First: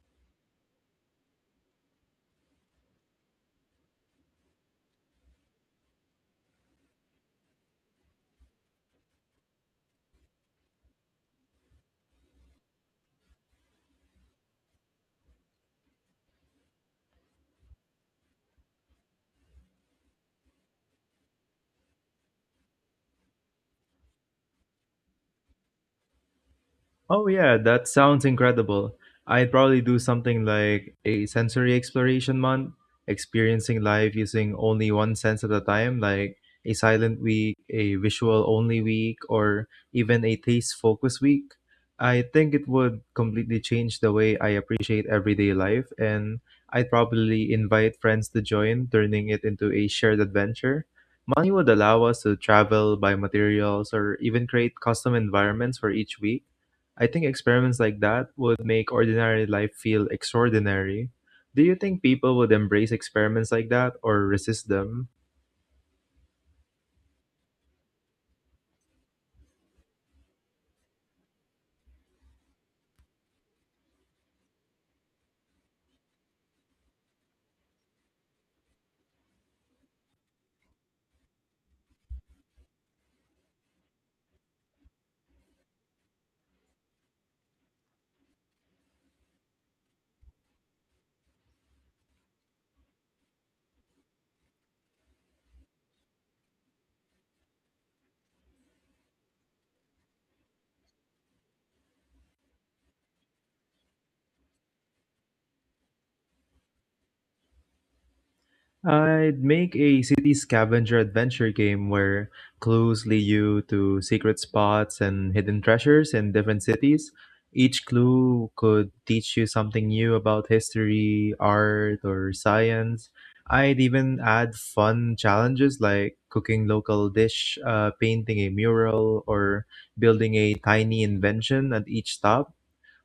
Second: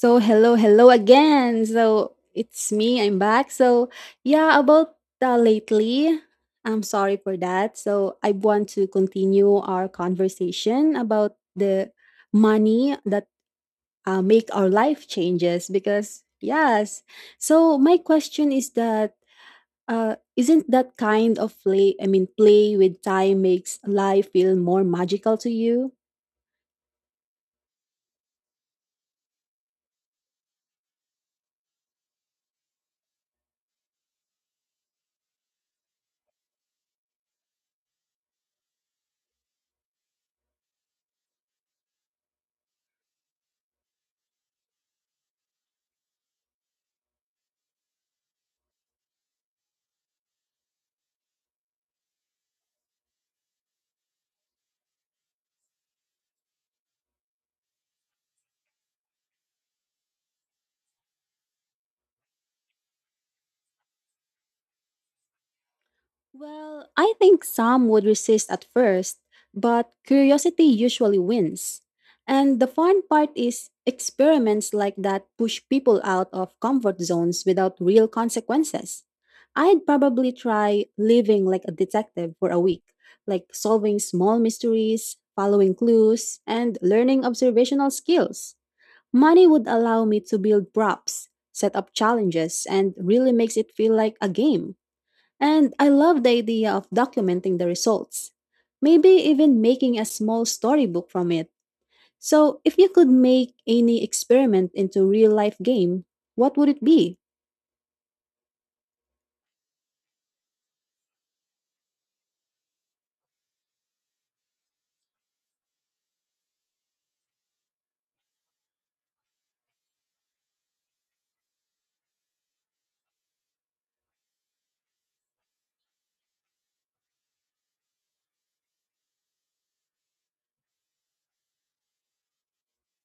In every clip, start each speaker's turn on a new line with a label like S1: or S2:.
S1: So hello, hello again. So it's me. I'm back. So yeah, about lately. I'm sorry for that. So I want to continue our conversation about the money that make our life changes because yes. So my question is that isn't that kind of play? I mean, play with time makes life feel more magical to you?
S2: Oh yeah, that sounds incredible. I'd probably do something like a sensory exploration month, experiencing life using only one sense at a time, like a silent week, a visual only week, or even a taste focus week. I think it would completely change the way I appreciate everyday life, and I'd probably invite friends to join, turning it into a shared adventure. Money would allow us to travel, buy materials, or even create custom environments for each week. I think experiments like that would make ordinary life feel extraordinary. Do you think people would embrace experiments like that or resist them?
S1: Well, I think some would resist at first, but curiosity usually wins. And the fun part is experiments like that push people out of comfort zones without real consequences. I'd probably try living like a detective for a week, like solving small mysteries, following clues, and learning observational skills. Money would allow me to build props, set up challenges, and really makes it feel like a game. And I love the idea of documenting the results, maybe even making a small storybook from it. So, if you could make any experiment into real life game, what would it be?
S2: I'd make a city scavenger adventure game where clues lead you to secret spots and hidden treasures in different cities. Each clue could teach you something new about history, art, or science. I'd even add fun challenges like cooking local dish, painting a mural, or building a tiny invention at each stop.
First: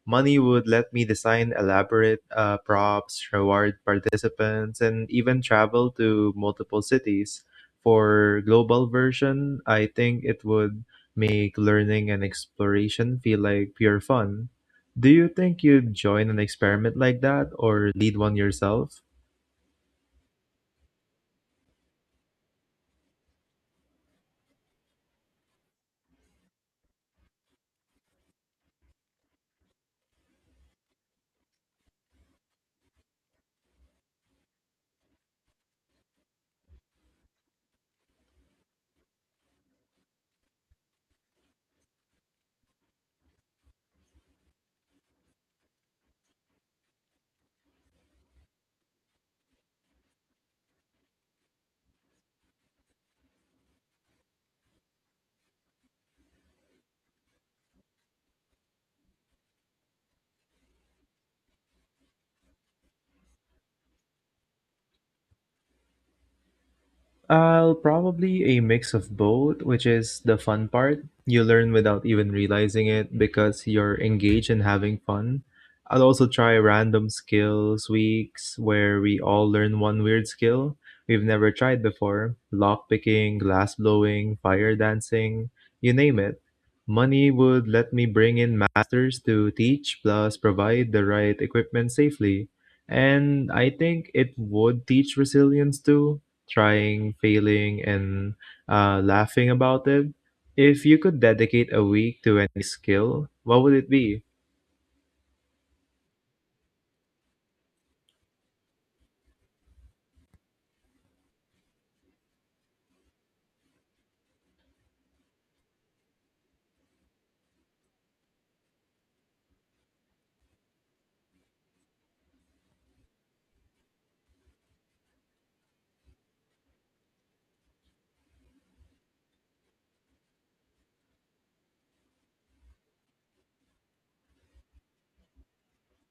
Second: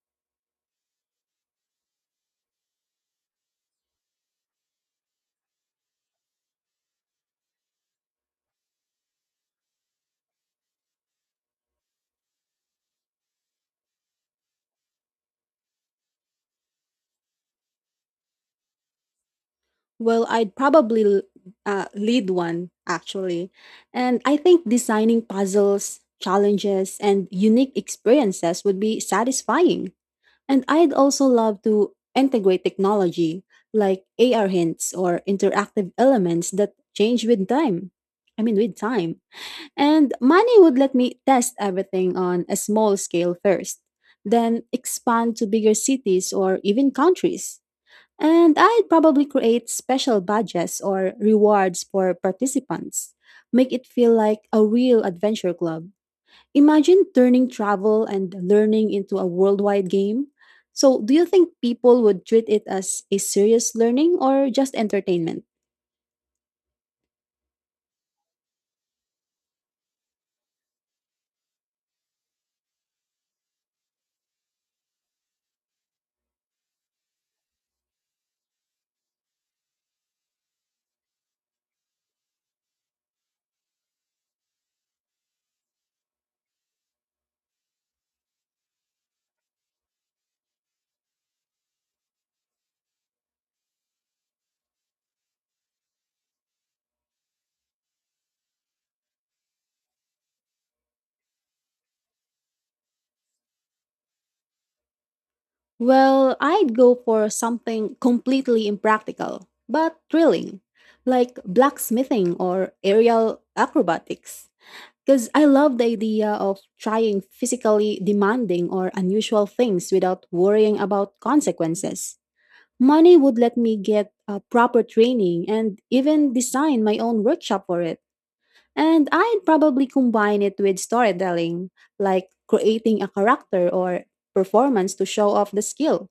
S2: Money would let me design elaborate props, reward participants, and even travel to multiple cities. For global version, I think it would make learning and exploration feel like pure fun. Do you think you'd join an experiment like that or lead one yourself?
S1: Well, I'd probably lead one actually. And I think designing puzzles, challenges, and unique experiences would be satisfying. And I'd also love to integrate technology like AR hints or interactive elements that change with time. I mean, with time. And money would let me test everything on a small scale first, then expand to bigger cities or even countries. And I'd probably create special badges or rewards for participants, make it feel like a real adventure club. Imagine turning travel and learning into a worldwide game. So, do you think people would treat it as a serious learning or just entertainment?
S2: I'll probably a mix of both, which is the fun part. You learn without even realizing it because you're engaged and having fun. I'll also try random skills weeks where we all learn one weird skill we've never tried before lock picking, glass blowing, fire dancing, you name it. Money would let me bring in masters to teach plus provide the right equipment safely. And I think it would teach resilience too trying, failing, and laughing about it. If you could dedicate a week to any skill, what would it be?
S1: Well, I'd go for something completely impractical, but thrilling, like blacksmithing or aerial acrobatics. Because I love the idea of trying physically demanding or unusual things without worrying about consequences. Money would let me get a proper training and even design my own workshop for it. And I'd probably combine it with storytelling, like creating a character or performance to show off the skill.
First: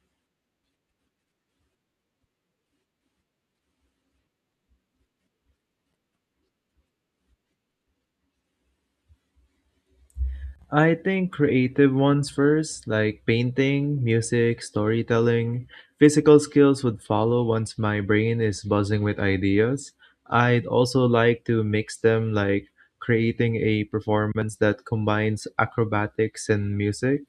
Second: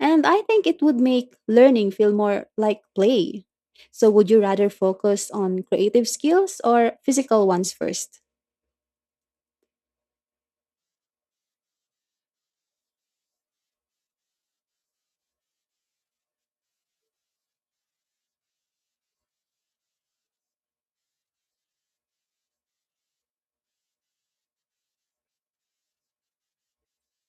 S1: And I think it would make learning feel more like play. So, would you rather focus on creative skills or physical ones first?
S2: I think creative ones first, like painting, music, storytelling. Physical skills would follow once my brain is buzzing with ideas. I'd also like to mix them, like creating a performance that combines acrobatics and music.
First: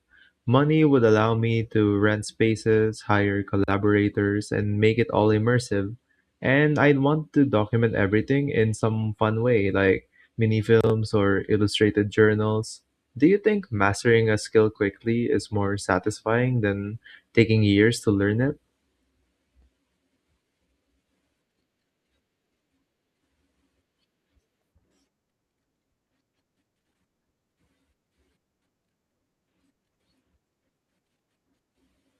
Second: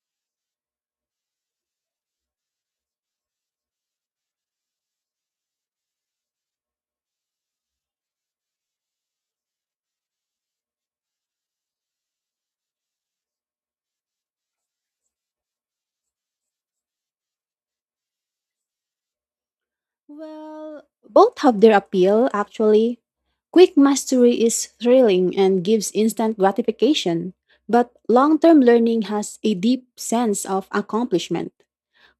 S2: Money would allow me to rent spaces, hire collaborators, and make it all immersive. And I'd want to document everything in some fun way, like mini films or illustrated journals. Do you think mastering a skill quickly is more satisfying than taking years to learn it?
S1: Well, both have their appeal, actually. Quick mastery is thrilling and gives instant gratification, but long term learning has a deep sense of accomplishment.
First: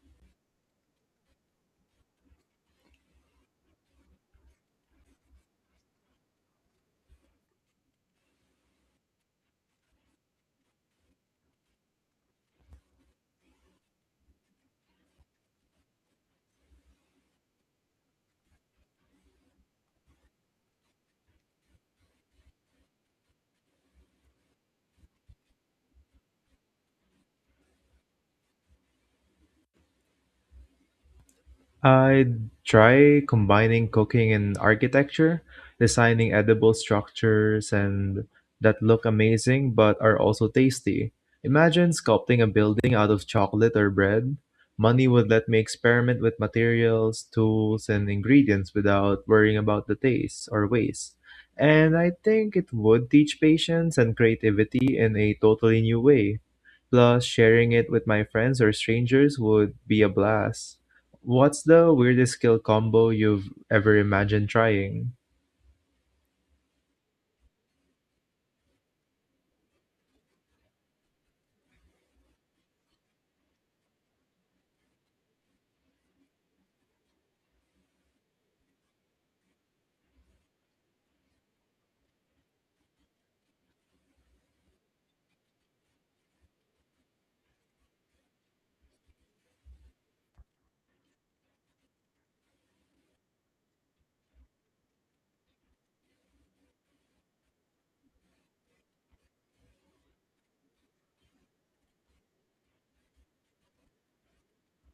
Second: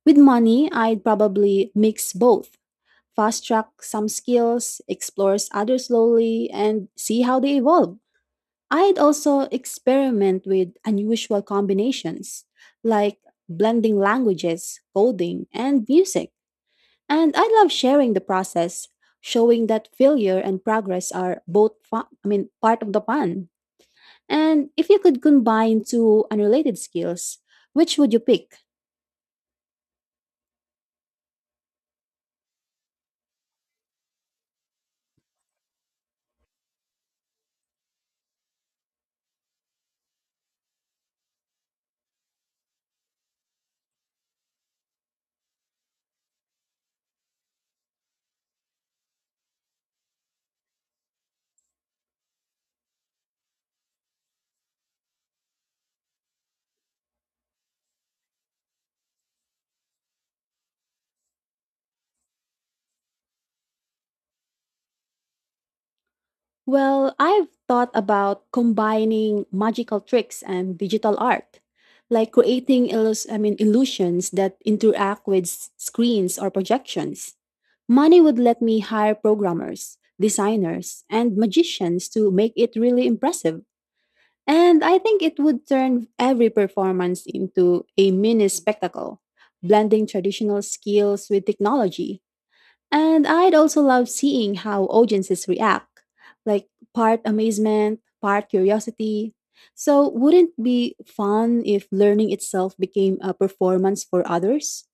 S1: With money, I'd probably mix both fast track some skills, explores others slowly, and see how they evolve. I'd also experiment with unusual combinations like blending languages, coding, and music. And I love sharing the process, showing that failure and progress are both I mean part of the fun. And if you could combine two unrelated skills, which would you pick?
S2: I'd try combining cooking and architecture, designing edible structures and that look amazing but are also tasty. Imagine sculpting a building out of chocolate or bread. Money would let me experiment with materials, tools, and ingredients without worrying about the taste or waste. And I think it would teach patience and creativity in a totally new way. Plus, sharing it with my friends or strangers would be a blast. What's the weirdest skill combo you've ever imagined trying?
S1: Well, I've thought about combining magical tricks and digital art, like creating I mean, illusions that interact with screens or projections. Money would let me hire programmers, designers, and magicians to make it really impressive. And I think it would turn every performance into a mini spectacle, blending traditional skills with technology. And I'd also love seeing how audiences react, like part amazement, part curiosity. So, wouldn't it be fun if learning itself became a performance for others?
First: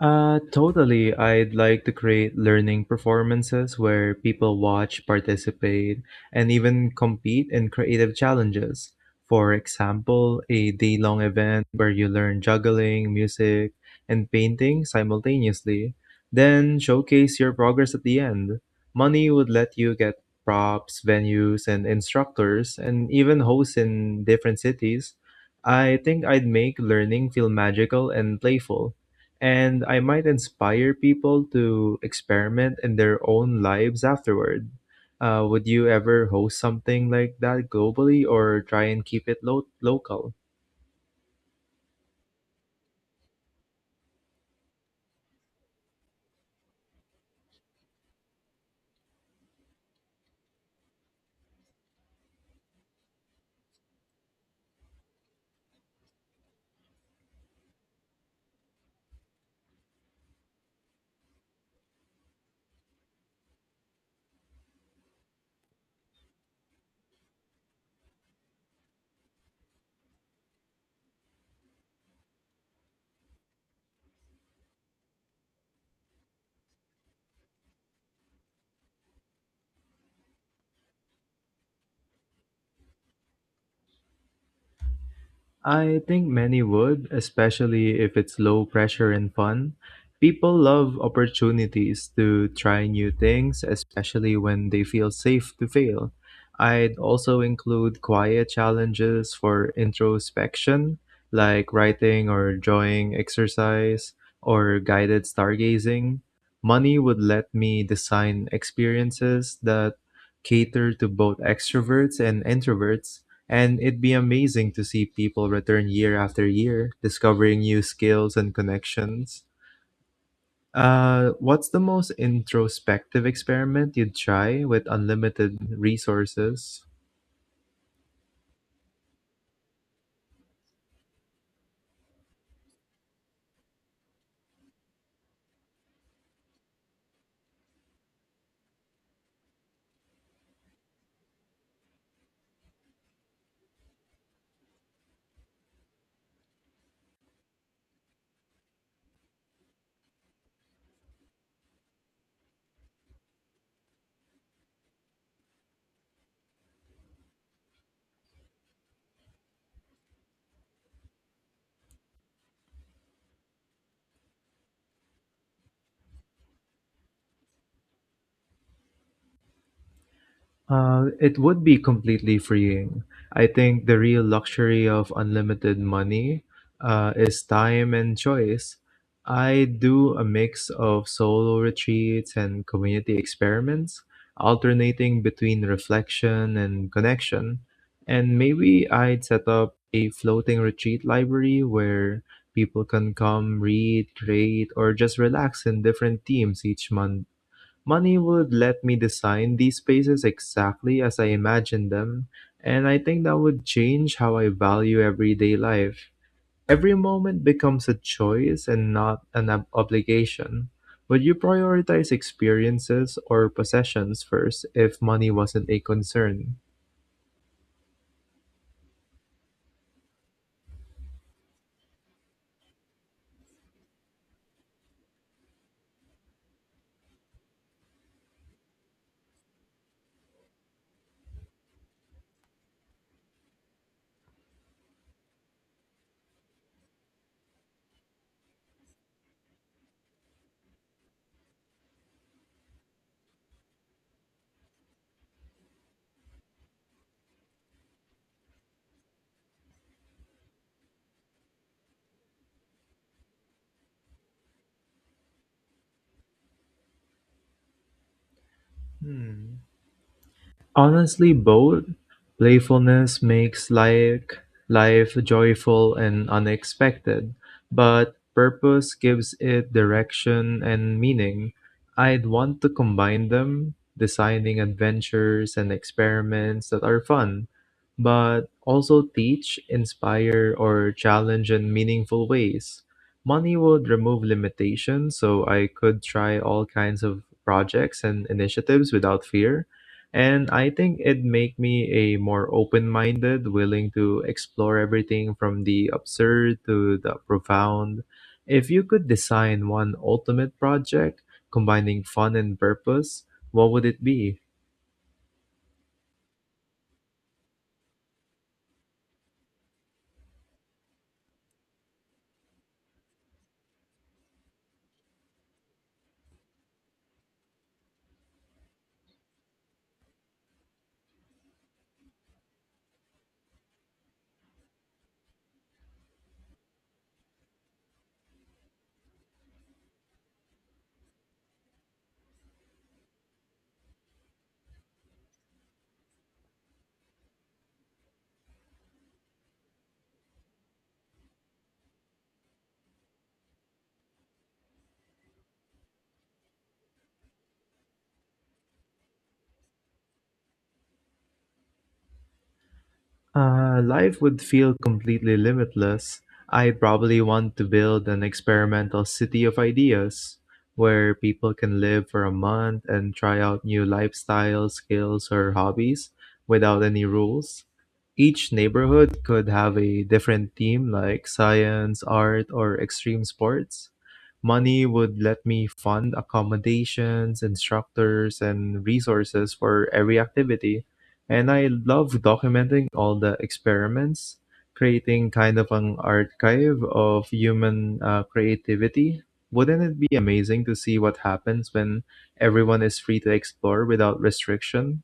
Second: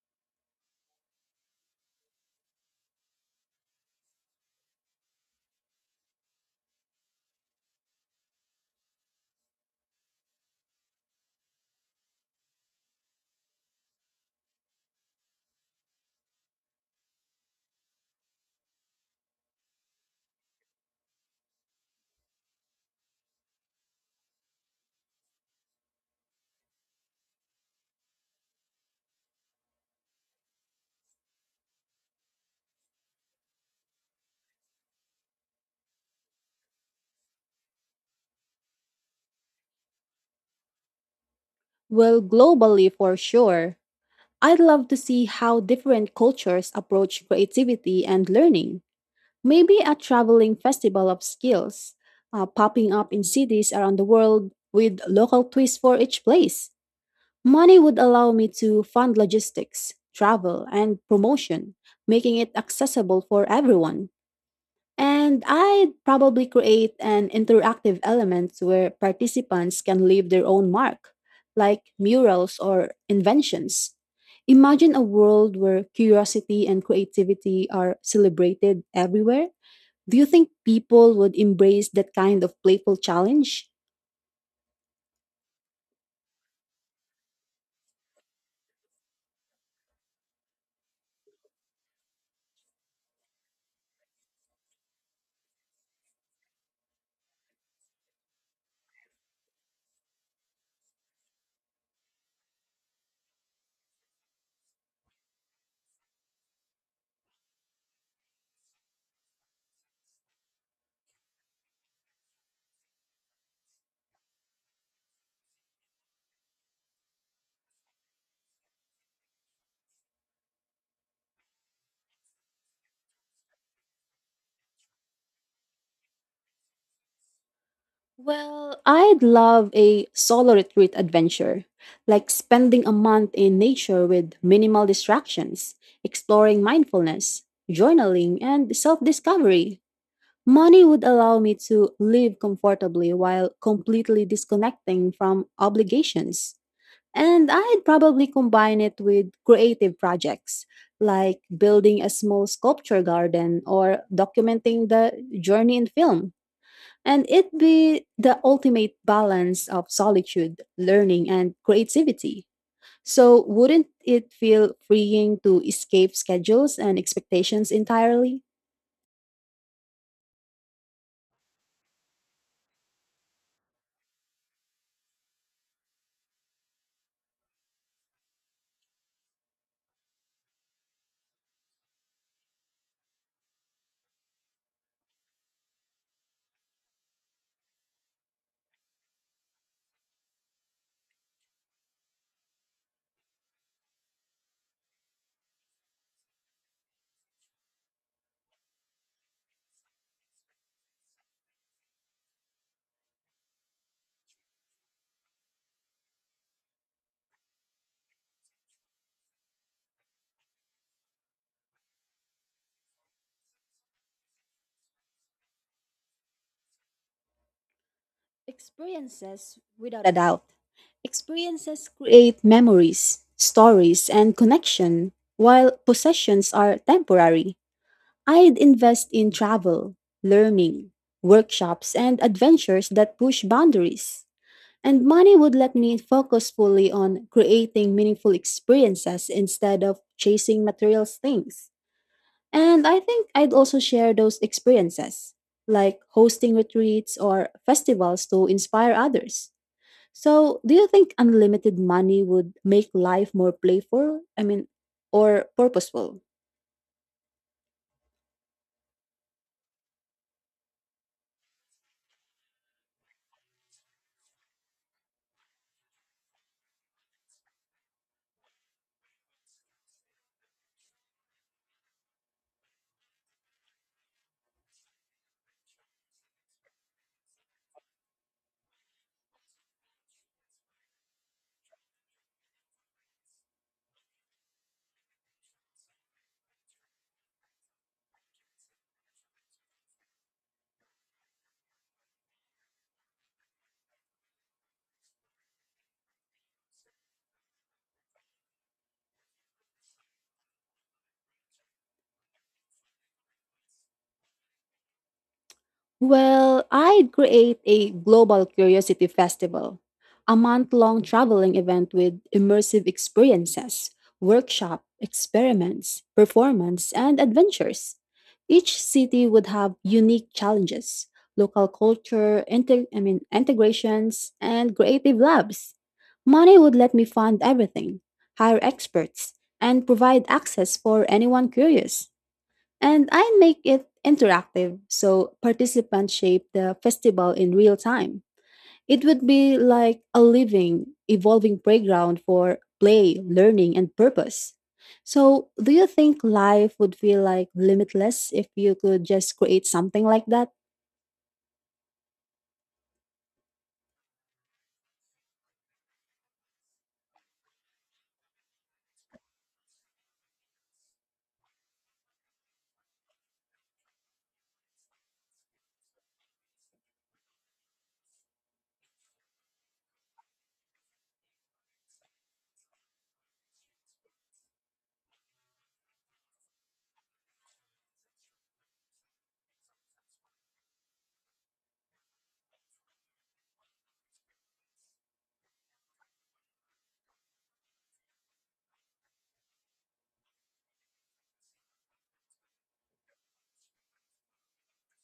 S2: Totally. I'd like to create learning performances where people watch, participate, and even compete in creative challenges. For example, a day long event where you learn juggling, music, and painting simultaneously. Then showcase your progress at the end. Money would let you get props, venues, and instructors, and even hosts in different cities. I think I'd make learning feel magical and playful, and I might inspire people to experiment in their own lives afterward. Would you ever host something like that globally or try and keep it local?
S1: Well, globally for sure. I'd love to see how different cultures approach creativity and learning. Maybe a traveling festival of skills, popping up in cities around the world with local twists for each place. Money would allow me to fund logistics, travel, and promotion, making it accessible for everyone. And I'd probably create an interactive element where participants can leave their own mark, like murals or inventions. Imagine a world where curiosity and creativity are celebrated everywhere. Do you think people would embrace that kind of playful challenge?
S2: I think many would, especially if it's low pressure and fun. People love opportunities to try new things, especially when they feel safe to fail. I'd also include quiet challenges for introspection, like writing or drawing exercise or guided stargazing. Money would let me design experiences that cater to both extroverts and introverts, and it'd be amazing to see people return year after year, discovering new skills and connections. What's the most introspective experiment you'd try with unlimited resources?
S1: Well, I'd love a solo retreat adventure, like spending a month in nature with minimal distractions, exploring mindfulness, journaling, and self discovery. Money would allow me to live comfortably while completely disconnecting from obligations. And I'd probably combine it with creative projects, like building a small sculpture garden or documenting the journey in film. And it be the ultimate balance of solitude, learning, and creativity. So, wouldn't it feel freeing to escape schedules and expectations entirely?
S2: It would be completely freeing. I think the real luxury of unlimited money is time and choice. I do a mix of solo retreats and community experiments, alternating between reflection and connection. And maybe I'd set up a floating retreat library where people can come, read, create, or just relax in different themes each month. Money would let me design these spaces exactly as I imagine them, and I think that would change how I value everyday life. Every moment becomes a choice and not an obligation. Would you prioritize experiences or possessions first if money wasn't a concern?
S1: Experiences, without a doubt. Experiences create memories, stories, and connection, while possessions are temporary. I'd invest in travel, learning, workshops, and adventures that push boundaries. And money would let me focus fully on creating meaningful experiences instead of chasing material things. And I think I'd also share those experiences, like hosting retreats or festivals to inspire others. So, do you think unlimited money would make life more playful? I mean, or purposeful?
S2: Hmm. Honestly both playfulness makes like life joyful and unexpected, but purpose gives it direction and meaning. I'd want to combine them, designing adventures and experiments that are fun, but also teach, inspire, or challenge in meaningful ways. Money would remove limitations so I could try all kinds of projects and initiatives without fear, and I think it made me a more open-minded, willing to explore everything from the absurd to the profound. If you could design one ultimate project combining fun and purpose, what would it be?
S1: Well, I'd create a global curiosity festival, a month long traveling event with immersive experiences, workshop, experiments, performance, and adventures. Each city would have unique challenges, local culture, I mean, integrations, and creative labs. Money would let me fund everything, hire experts, and provide access for anyone curious. And I make it interactive so participants shape the festival in real time. It would be like a living, evolving playground for play, learning, and purpose. So, do you think life would feel like limitless if you could just create something like that?
S2: Life would feel completely limitless. I'd probably want to build an experimental city of ideas where people can live for a month and try out new lifestyle skills or hobbies without any rules. Each neighborhood could have a different theme like science, art, or extreme sports. Money would let me fund accommodations, instructors, and resources for every activity. And I love documenting all the experiments, creating kind of an archive of human creativity. Wouldn't it be amazing to see what happens when everyone is free to explore without restriction?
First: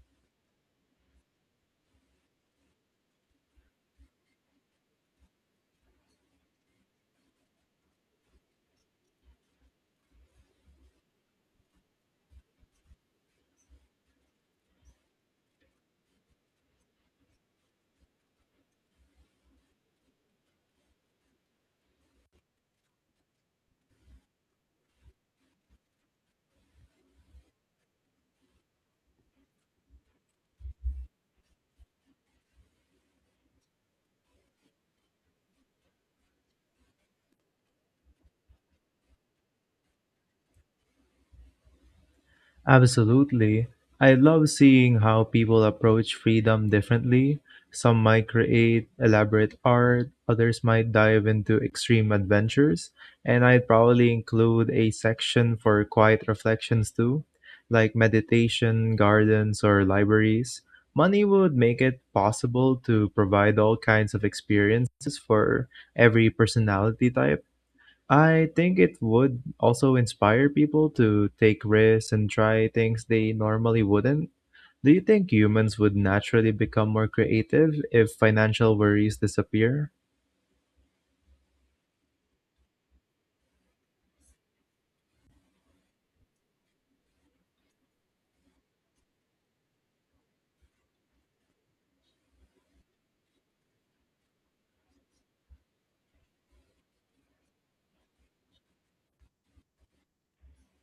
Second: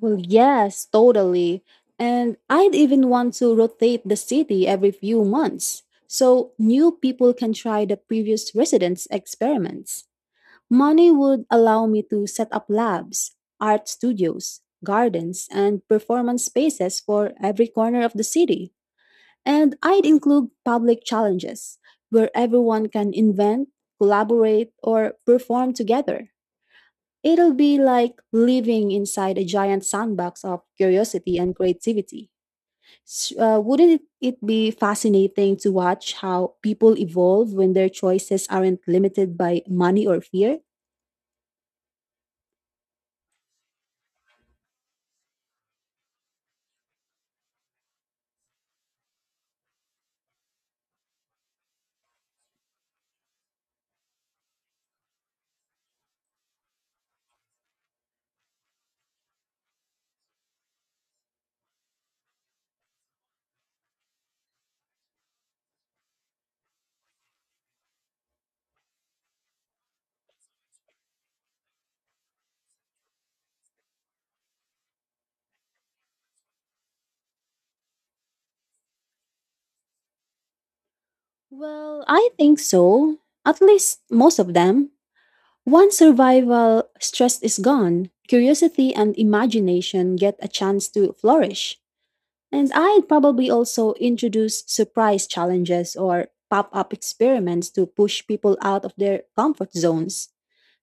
S1: Well, yes, totally. And I'd even want to rotate the city every few months so new people can try the previous residents' experiments. Money would allow me to set up labs, art studios, gardens, and performance spaces for every corner of the city. And I'd include public challenges where everyone can invent, collaborate, or perform together. It'll be like living inside a giant sandbox of curiosity and creativity. Wouldn't it be fascinating to watch how people evolve when their choices aren't limited by money or fear?
S2: Absolutely. I love seeing how people approach freedom differently. Some might create elaborate art, others might dive into extreme adventures, and I'd probably include a section for quiet reflections too, like meditation, gardens, or libraries. Money would make it possible to provide all kinds of experiences for every personality type. I think it would also inspire people to take risks and try things they normally wouldn't. Do you think humans would naturally become more creative if financial worries disappear?
S1: Well, I think so. At least most of them. Once survival stress is gone, curiosity and imagination get a chance to flourish. And I'd probably also introduce surprise challenges or pop up experiments to push people out of their comfort zones.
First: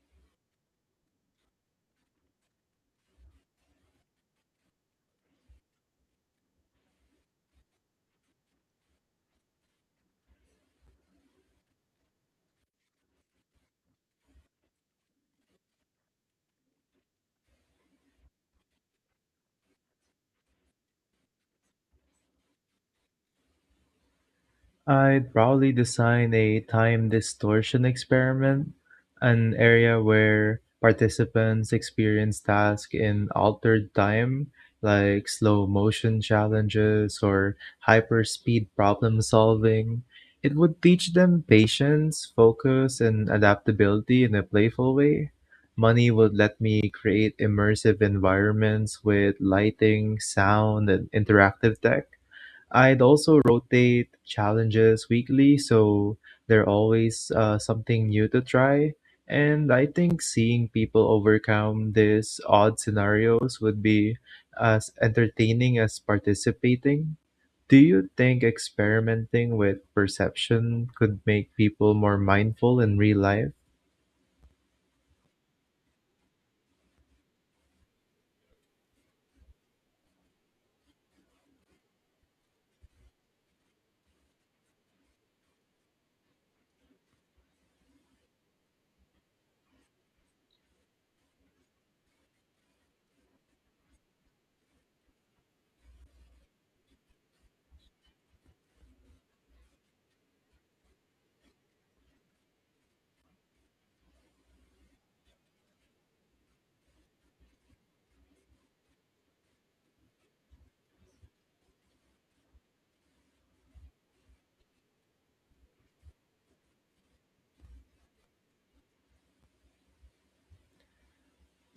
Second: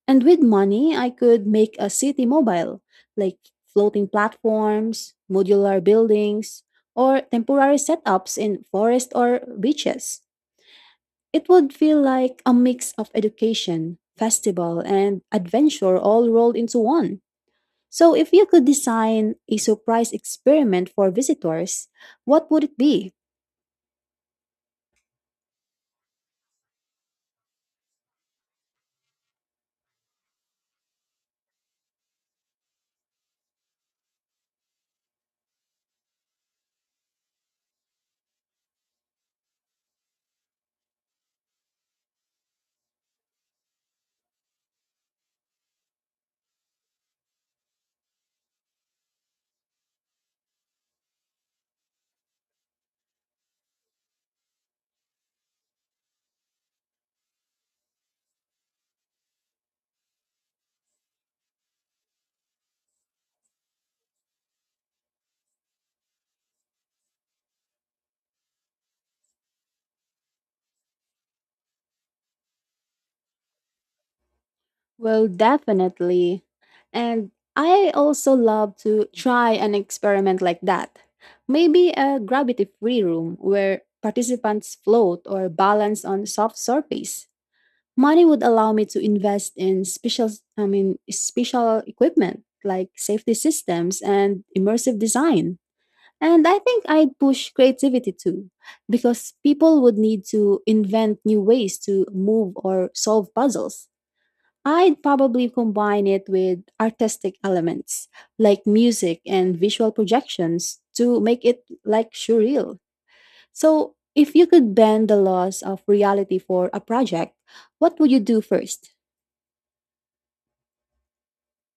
S1: And with money, I could make a city mobile, like floating platforms, modular buildings, or temporary setups in forest or beaches. It would feel like a mix of education, festival, and adventure all rolled into one. So, if you could design a surprise experiment for visitors, what would it be?
S2: I'd probably design a time distortion experiment, an area where participants experience tasks in altered time, like slow motion challenges or hyperspeed problem solving. It would teach them patience, focus, and adaptability in a playful way. Money would let me create immersive environments with lighting, sound, and interactive tech. I'd also rotate challenges weekly, so there's always something new to try. And I think seeing people overcome these odd scenarios would be as entertaining as participating. Do you think experimenting with perception could make people more mindful in real life?
S1: Well, definitely. And I also love to try an experiment like that. Maybe a gravity free room where participants float or balance on soft surface. Money would allow me to invest in special, I mean, special equipment like safety systems and immersive design. And I think I'd push creativity too, because people would need to invent new ways to move or solve puzzles. I'd probably combine it with artistic elements like music and visual projections to make it like surreal. So, if you could bend the laws of reality for a project, what would you do first?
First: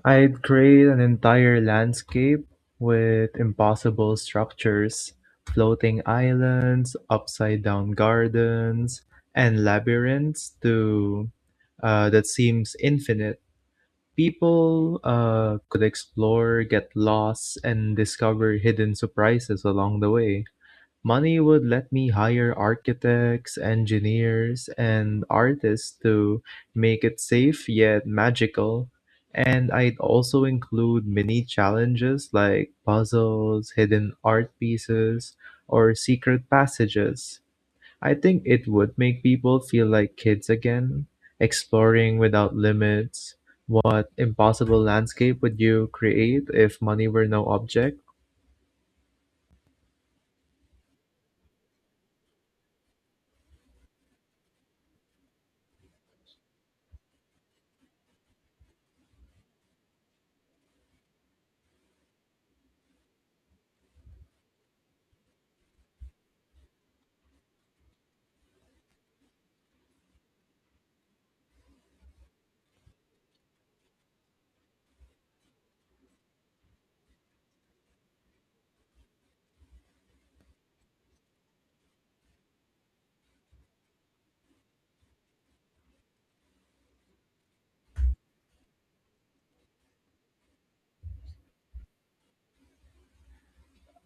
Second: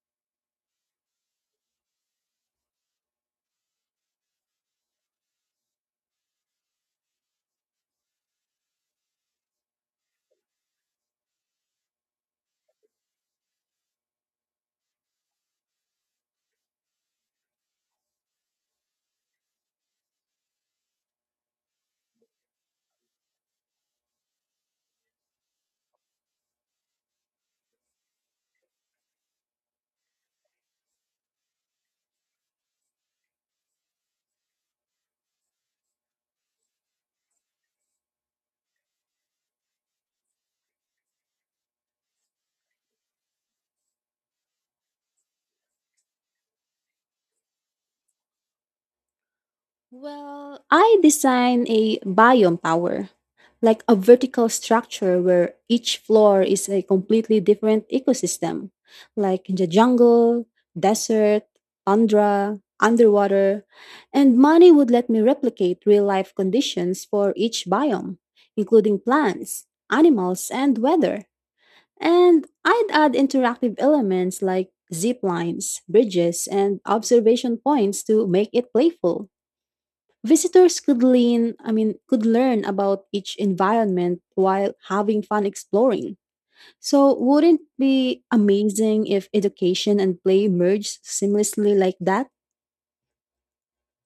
S2: I'd create an entire landscape with impossible structures, floating islands, upside down gardens, and labyrinths to that seems infinite. People could explore, get lost, and discover hidden surprises along the way. Money would let me hire architects, engineers, and artists to make it safe yet magical. And I'd also include mini challenges like puzzles, hidden art pieces, or secret passages. I think it would make people feel like kids again, exploring without limits. What impossible landscape would you create if money were no object?
S1: Well, I designed a biome tower, like a vertical structure where each floor is a completely different ecosystem, like in the jungle, desert, tundra, underwater. And money would let me replicate real life conditions for each biome, including plants, animals, and weather. And I'd add interactive elements like zip lines, bridges, and observation points to make it playful. Visitors could I mean, could learn about each environment while having fun exploring. So, wouldn't it be amazing if education and play merged seamlessly like that?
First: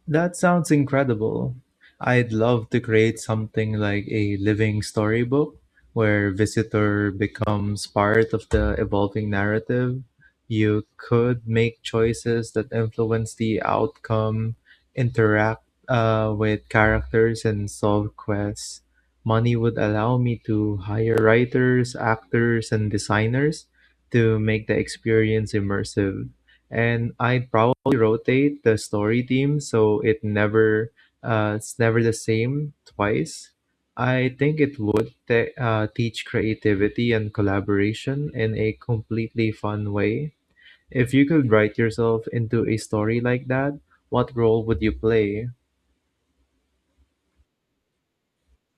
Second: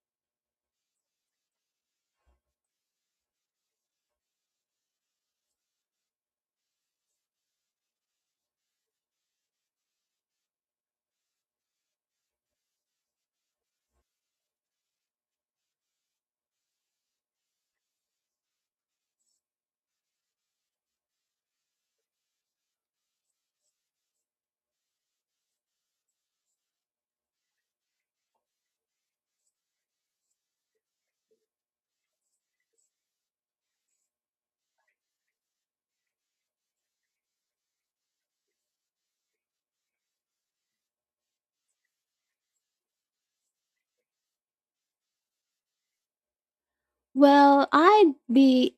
S2: That sounds incredible. I'd love to create something like a living storybook where visitor becomes part of the evolving narrative. You could make choices that influence the outcome, interact with characters, and solve quests. Money would allow me to hire writers, actors, and designers to make the experience immersive, and I'd probably rotate the story theme so it never it's never the same twice. I think it would teach creativity and collaboration in a completely fun way. If you could write yourself into a story like that, what role would you play?
S1: Well, I'd be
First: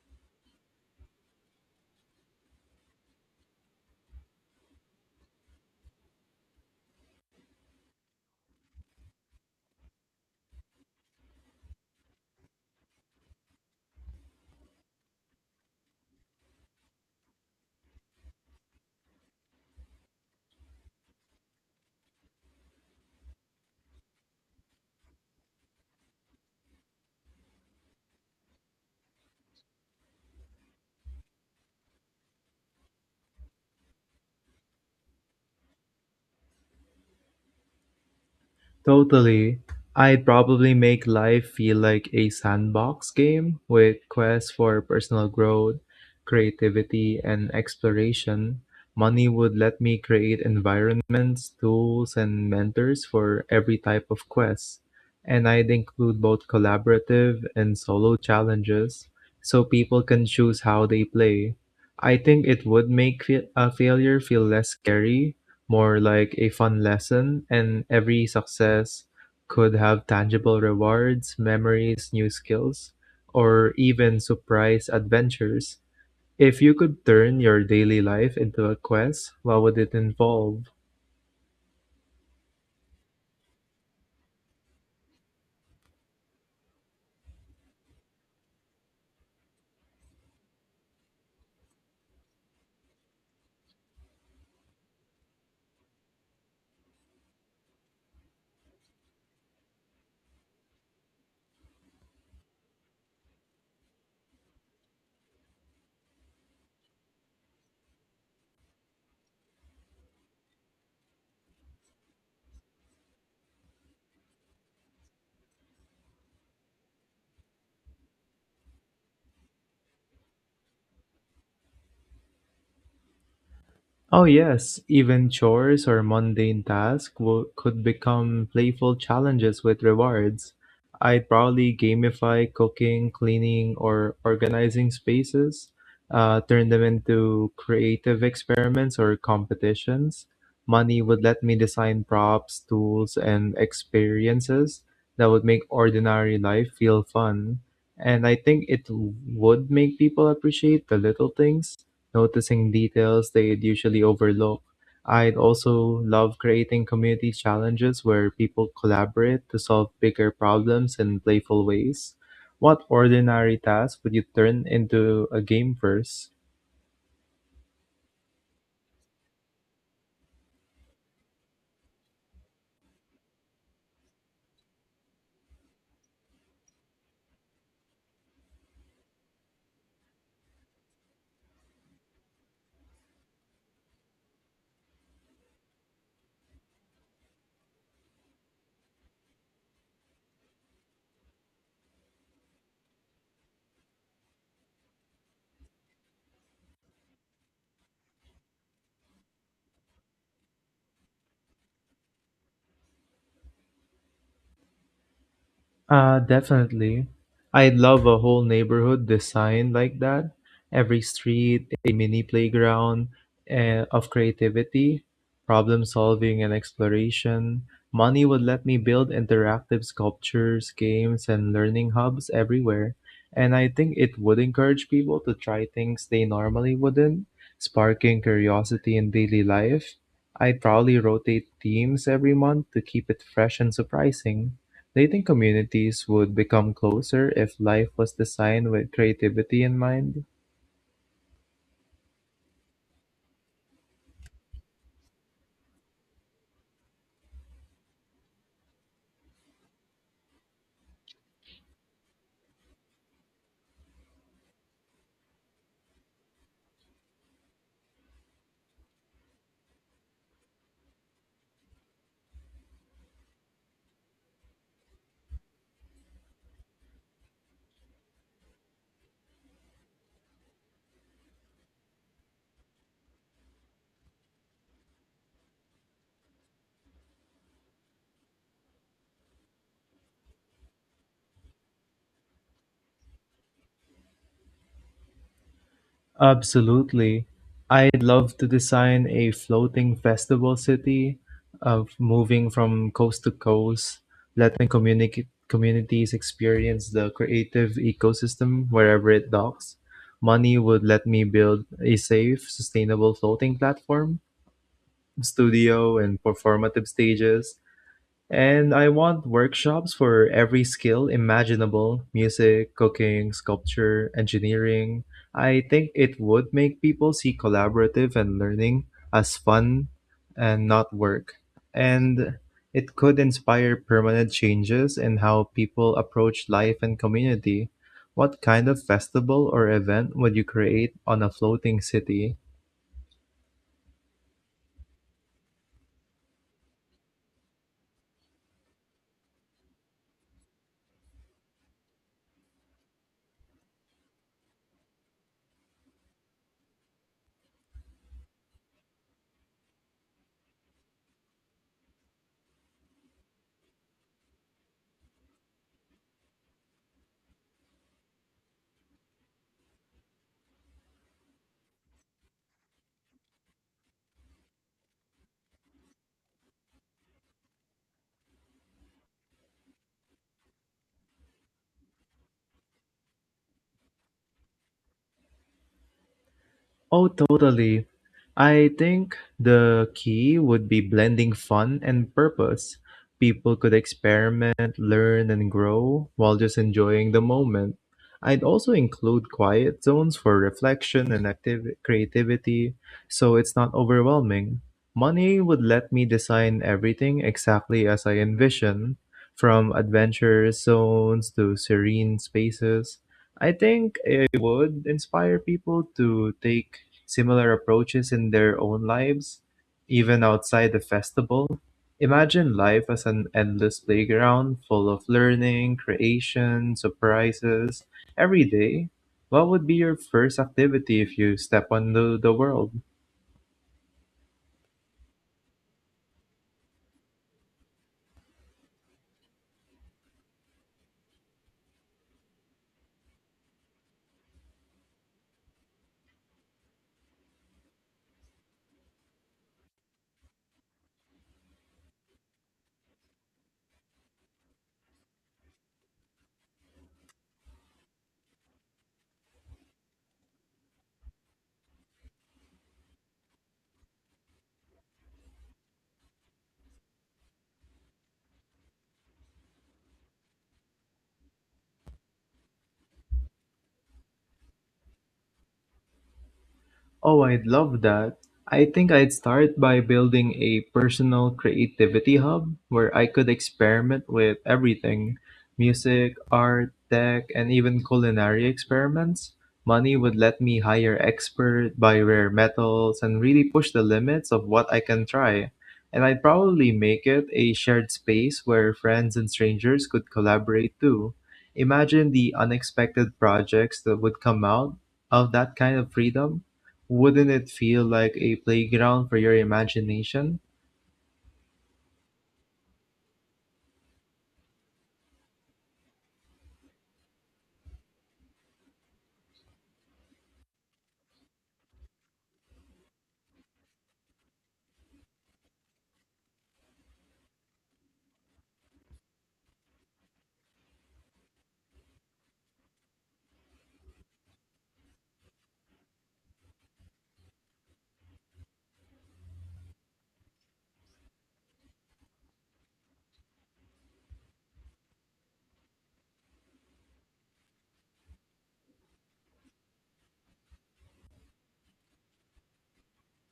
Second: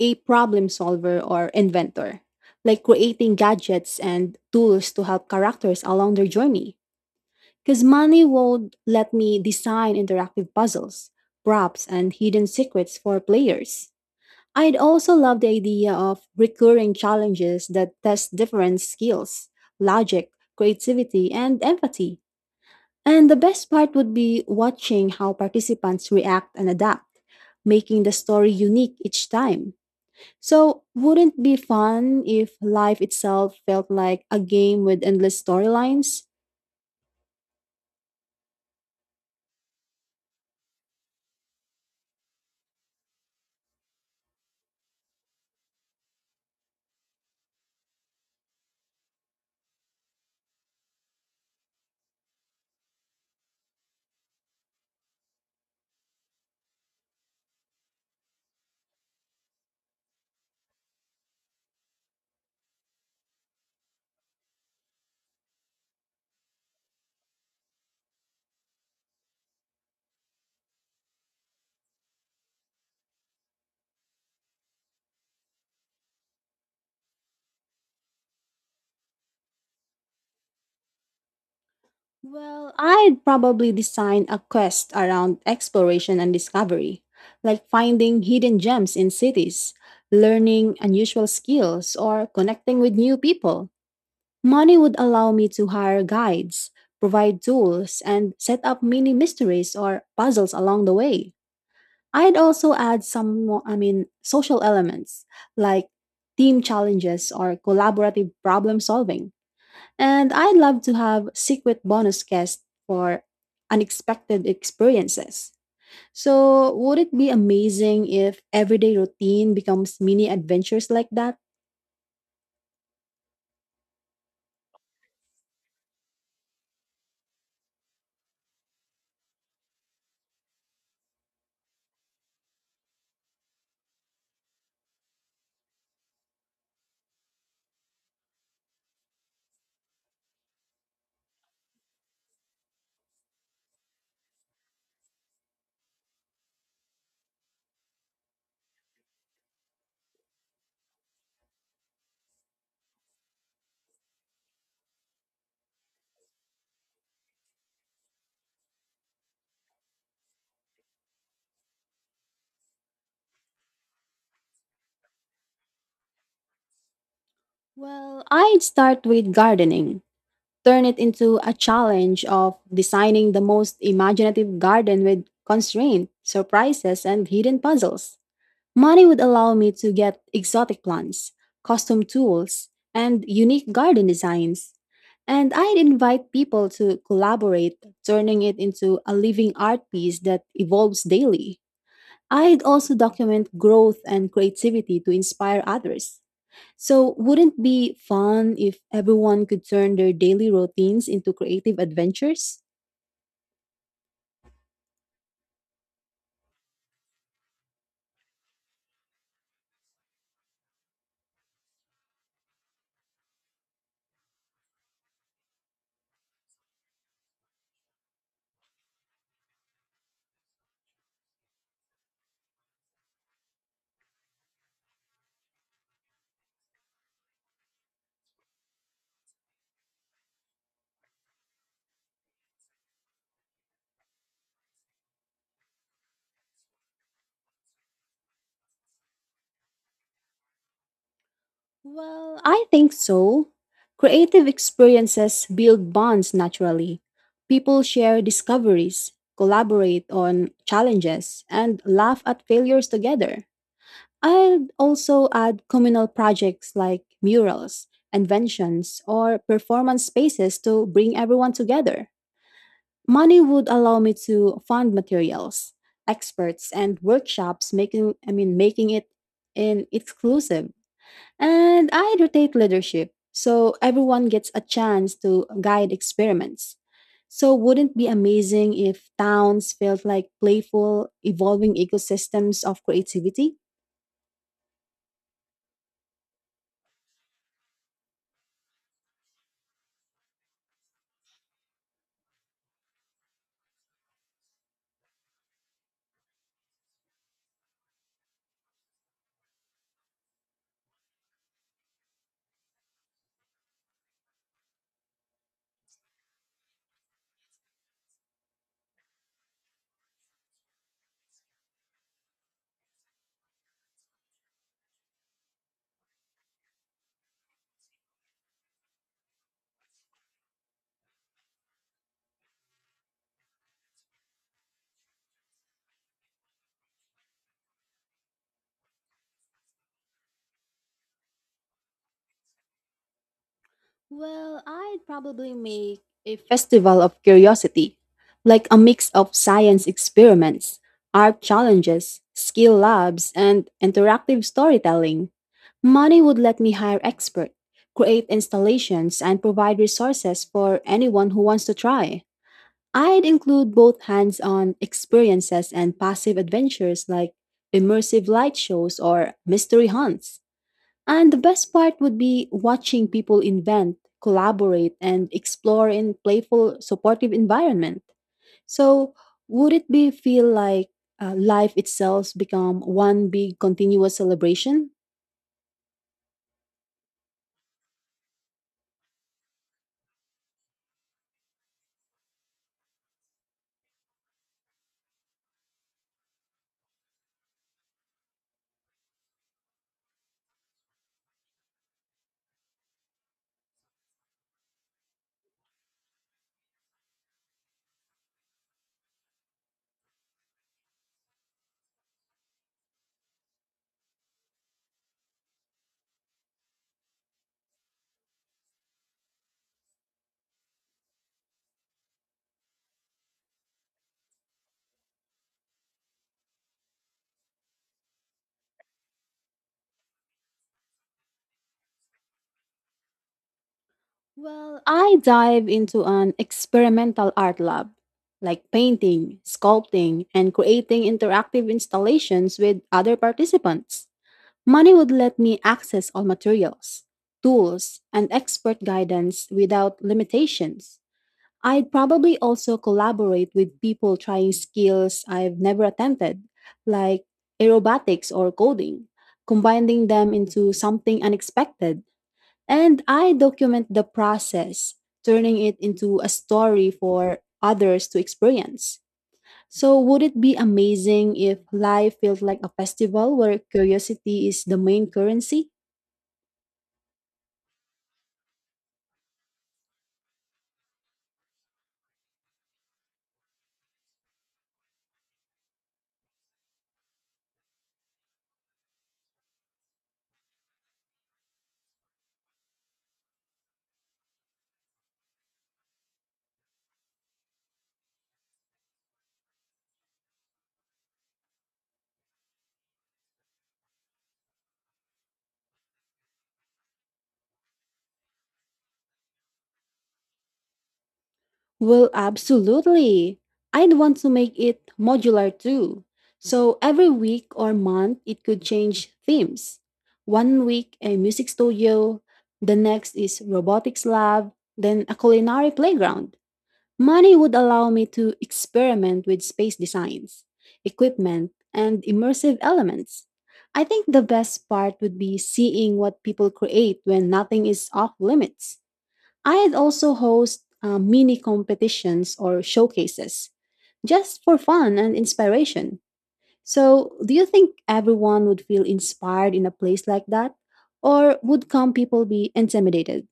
S1: a problem solver or inventor, like creating gadgets and tools to help characters along their journey. Because money would let me design interactive puzzles, props, and hidden secrets for players. I'd also love the idea of recurring challenges that test different skills, logic, creativity, and empathy. And the best part would be watching how participants react and adapt, making the story unique each time. So, wouldn't it be fun if life itself felt like a game with endless storylines?
S2: Totally. I'd probably make life feel like a sandbox game with quests for personal growth, creativity, and exploration. Money would let me create environments, tools, and mentors for every type of quest. And I'd include both collaborative and solo challenges so people can choose how they play. I think it would make a failure feel less scary, more like a fun lesson, and every success could have tangible rewards, memories, new skills, or even surprise adventures. If you could turn your daily life into a quest, what would it involve?
S1: Well, I'd probably design a quest around exploration and discovery, like finding hidden gems in cities, learning unusual skills, or connecting with new people. Money would allow me to hire guides, provide tools, and set up mini mysteries or puzzles along the way. I'd also add some, I mean, social elements like team challenges or collaborative problem solving. And I'd love to have secret bonus guests for unexpected experiences. So, would it be amazing if everyday routine becomes mini adventures like that?
S2: Oh, yes, even chores or mundane tasks could become playful challenges with rewards. I'd probably gamify cooking, cleaning, or organizing spaces, turn them into creative experiments or competitions. Money would let me design props, tools, and experiences that would make ordinary life feel fun. And I think it would make people appreciate the little things, noticing details they'd usually overlook. I'd also love creating community challenges where people collaborate to solve bigger problems in playful ways. What ordinary task would you turn into a game first?
S1: Well, I'd start with gardening. Turn it into a challenge of designing the most imaginative garden with constraint, surprises, and hidden puzzles. Money would allow me to get exotic plants, custom tools, and unique garden designs. And I'd invite people to collaborate, turning it into a living art piece that evolves daily. I'd also document growth and creativity to inspire others. So, wouldn't it be fun if everyone could turn their daily routines into creative adventures?
S2: Definitely. I'd love a whole neighborhood designed like that. Every street, a mini playground of creativity, problem solving, and exploration. Money would let me build interactive sculptures, games, and learning hubs everywhere. And I think it would encourage people to try things they normally wouldn't, sparking curiosity in daily life. I'd probably rotate themes every month to keep it fresh and surprising. Dating communities would become closer if life was designed with creativity in mind?
S1: Well, I think so. Creative experiences build bonds naturally. People share discoveries, collaborate on challenges, and laugh at failures together. I'd also add communal projects like murals, inventions, or performance spaces to bring everyone together. Money would allow me to fund materials, experts, and workshops, making I mean making it an exclusive. And I rotate leadership so everyone gets a chance to guide experiments. So, wouldn't it be amazing if towns felt like playful, evolving ecosystems of creativity?
S2: Absolutely. I'd love to design a floating festival city of moving from coast to coast, letting communities experience the creative ecosystem wherever it docks. Money would let me build a safe, sustainable floating platform, studio, and performative stages. And I want workshops for every skill imaginable music, cooking, sculpture, engineering. I think it would make people see collaborative and learning as fun and not work. And it could inspire permanent changes in how people approach life and community. What kind of festival or event would you create on a floating city?
S1: Well, I'd probably make a festival of curiosity, like a mix of science experiments, art challenges, skill labs, and interactive storytelling. Money would let me hire experts, create installations, and provide resources for anyone who wants to try. I'd include both hands on experiences and passive adventures like immersive light shows or mystery hunts. And the best part would be watching people invent, collaborate, and explore in playful, supportive environment. So, would it be feel like life itself become one big continuous celebration?
S2: Oh, totally. I think the key would be blending fun and purpose. People could experiment, learn, and grow while just enjoying the moment. I'd also include quiet zones for reflection and active creativity so it's not overwhelming. Money would let me design everything exactly as I envision, from adventure zones to serene spaces. I think it would inspire people to take similar approaches in their own lives, even outside the festival. Imagine life as an endless playground full of learning, creation, surprises every day. What would be your first activity if you step onto the world?
S1: Well, I dive into an experimental art lab, like painting, sculpting, and creating interactive installations with other participants. Money would let me access all materials, tools, and expert guidance without limitations. I'd probably also collaborate with people trying skills I've never attempted, like aerobatics or coding, combining them into something unexpected. And I document the process, turning it into a story for others to experience. So, would it be amazing if life felt like a festival where curiosity is the main currency?
S2: Oh, I'd love that. I think I'd start by building a personal creativity hub where I could experiment with everything music, art, tech, and even culinary experiments. Money would let me hire experts, buy rare metals, and really push the limits of what I can try. And I'd probably make it a shared space where friends and strangers could collaborate too. Imagine the unexpected projects that would come out of that kind of freedom, wouldn't it feel like a playground for your imagination?
S1: Well, absolutely. I'd want to make it modular too. So every week or month, it could change themes. One week, a music studio, the next is robotics lab, then a culinary playground. Money would allow me to experiment with space designs, equipment, and immersive elements. I think the best part would be seeing what people create when nothing is off limits. I'd also host mini competitions or showcases just for fun and inspiration. So, do you think everyone would feel inspired in a place like that? Or would some people be intimidated?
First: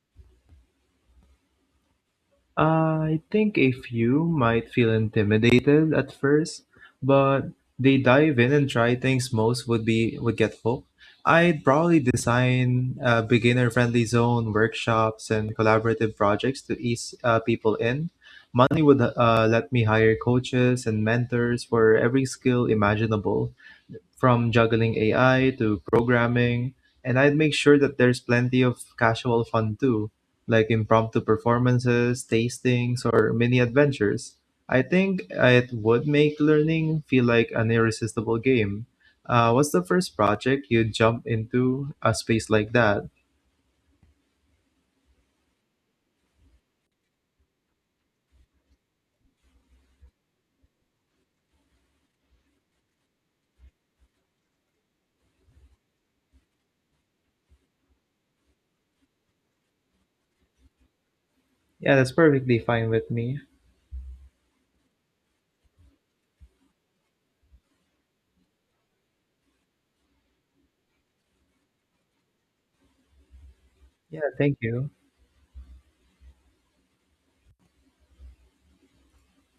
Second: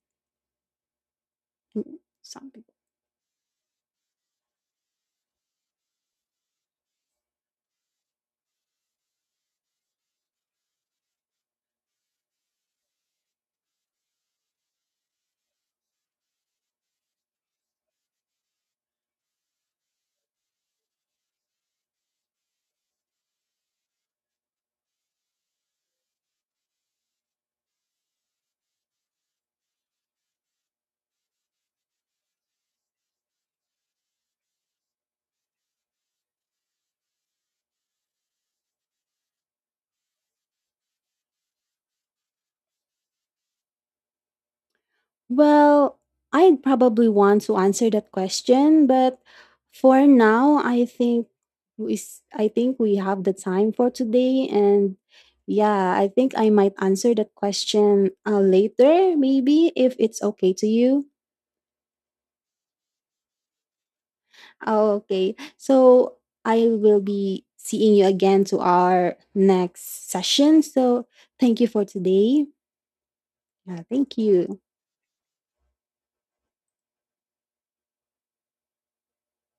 S1: Mm, something.
S2: I think a few might feel intimidated at first, but they dive in and try things most would be would get hooked. I'd probably design beginner-friendly zone workshops and collaborative projects to ease people in. Money would let me hire coaches and mentors for every skill imaginable. From juggling AI to programming, and I'd make sure that there's plenty of casual fun too, like impromptu performances, tastings, or mini adventures. I think it would make learning feel like an irresistible game. What's the first project you jump into a space like that?
S1: Well, I'd probably want to answer that question, but for now, I think I think we have the time for today and yeah, I think I might answer that question later maybe if it's okay to you.
S2: Yeah, that's perfectly fine with me.
S1: Oh, okay. So, I will be seeing you again to our next session. So, thank you for today. Yeah, thank
S2: Yeah, thank
S1: you.
S2: you.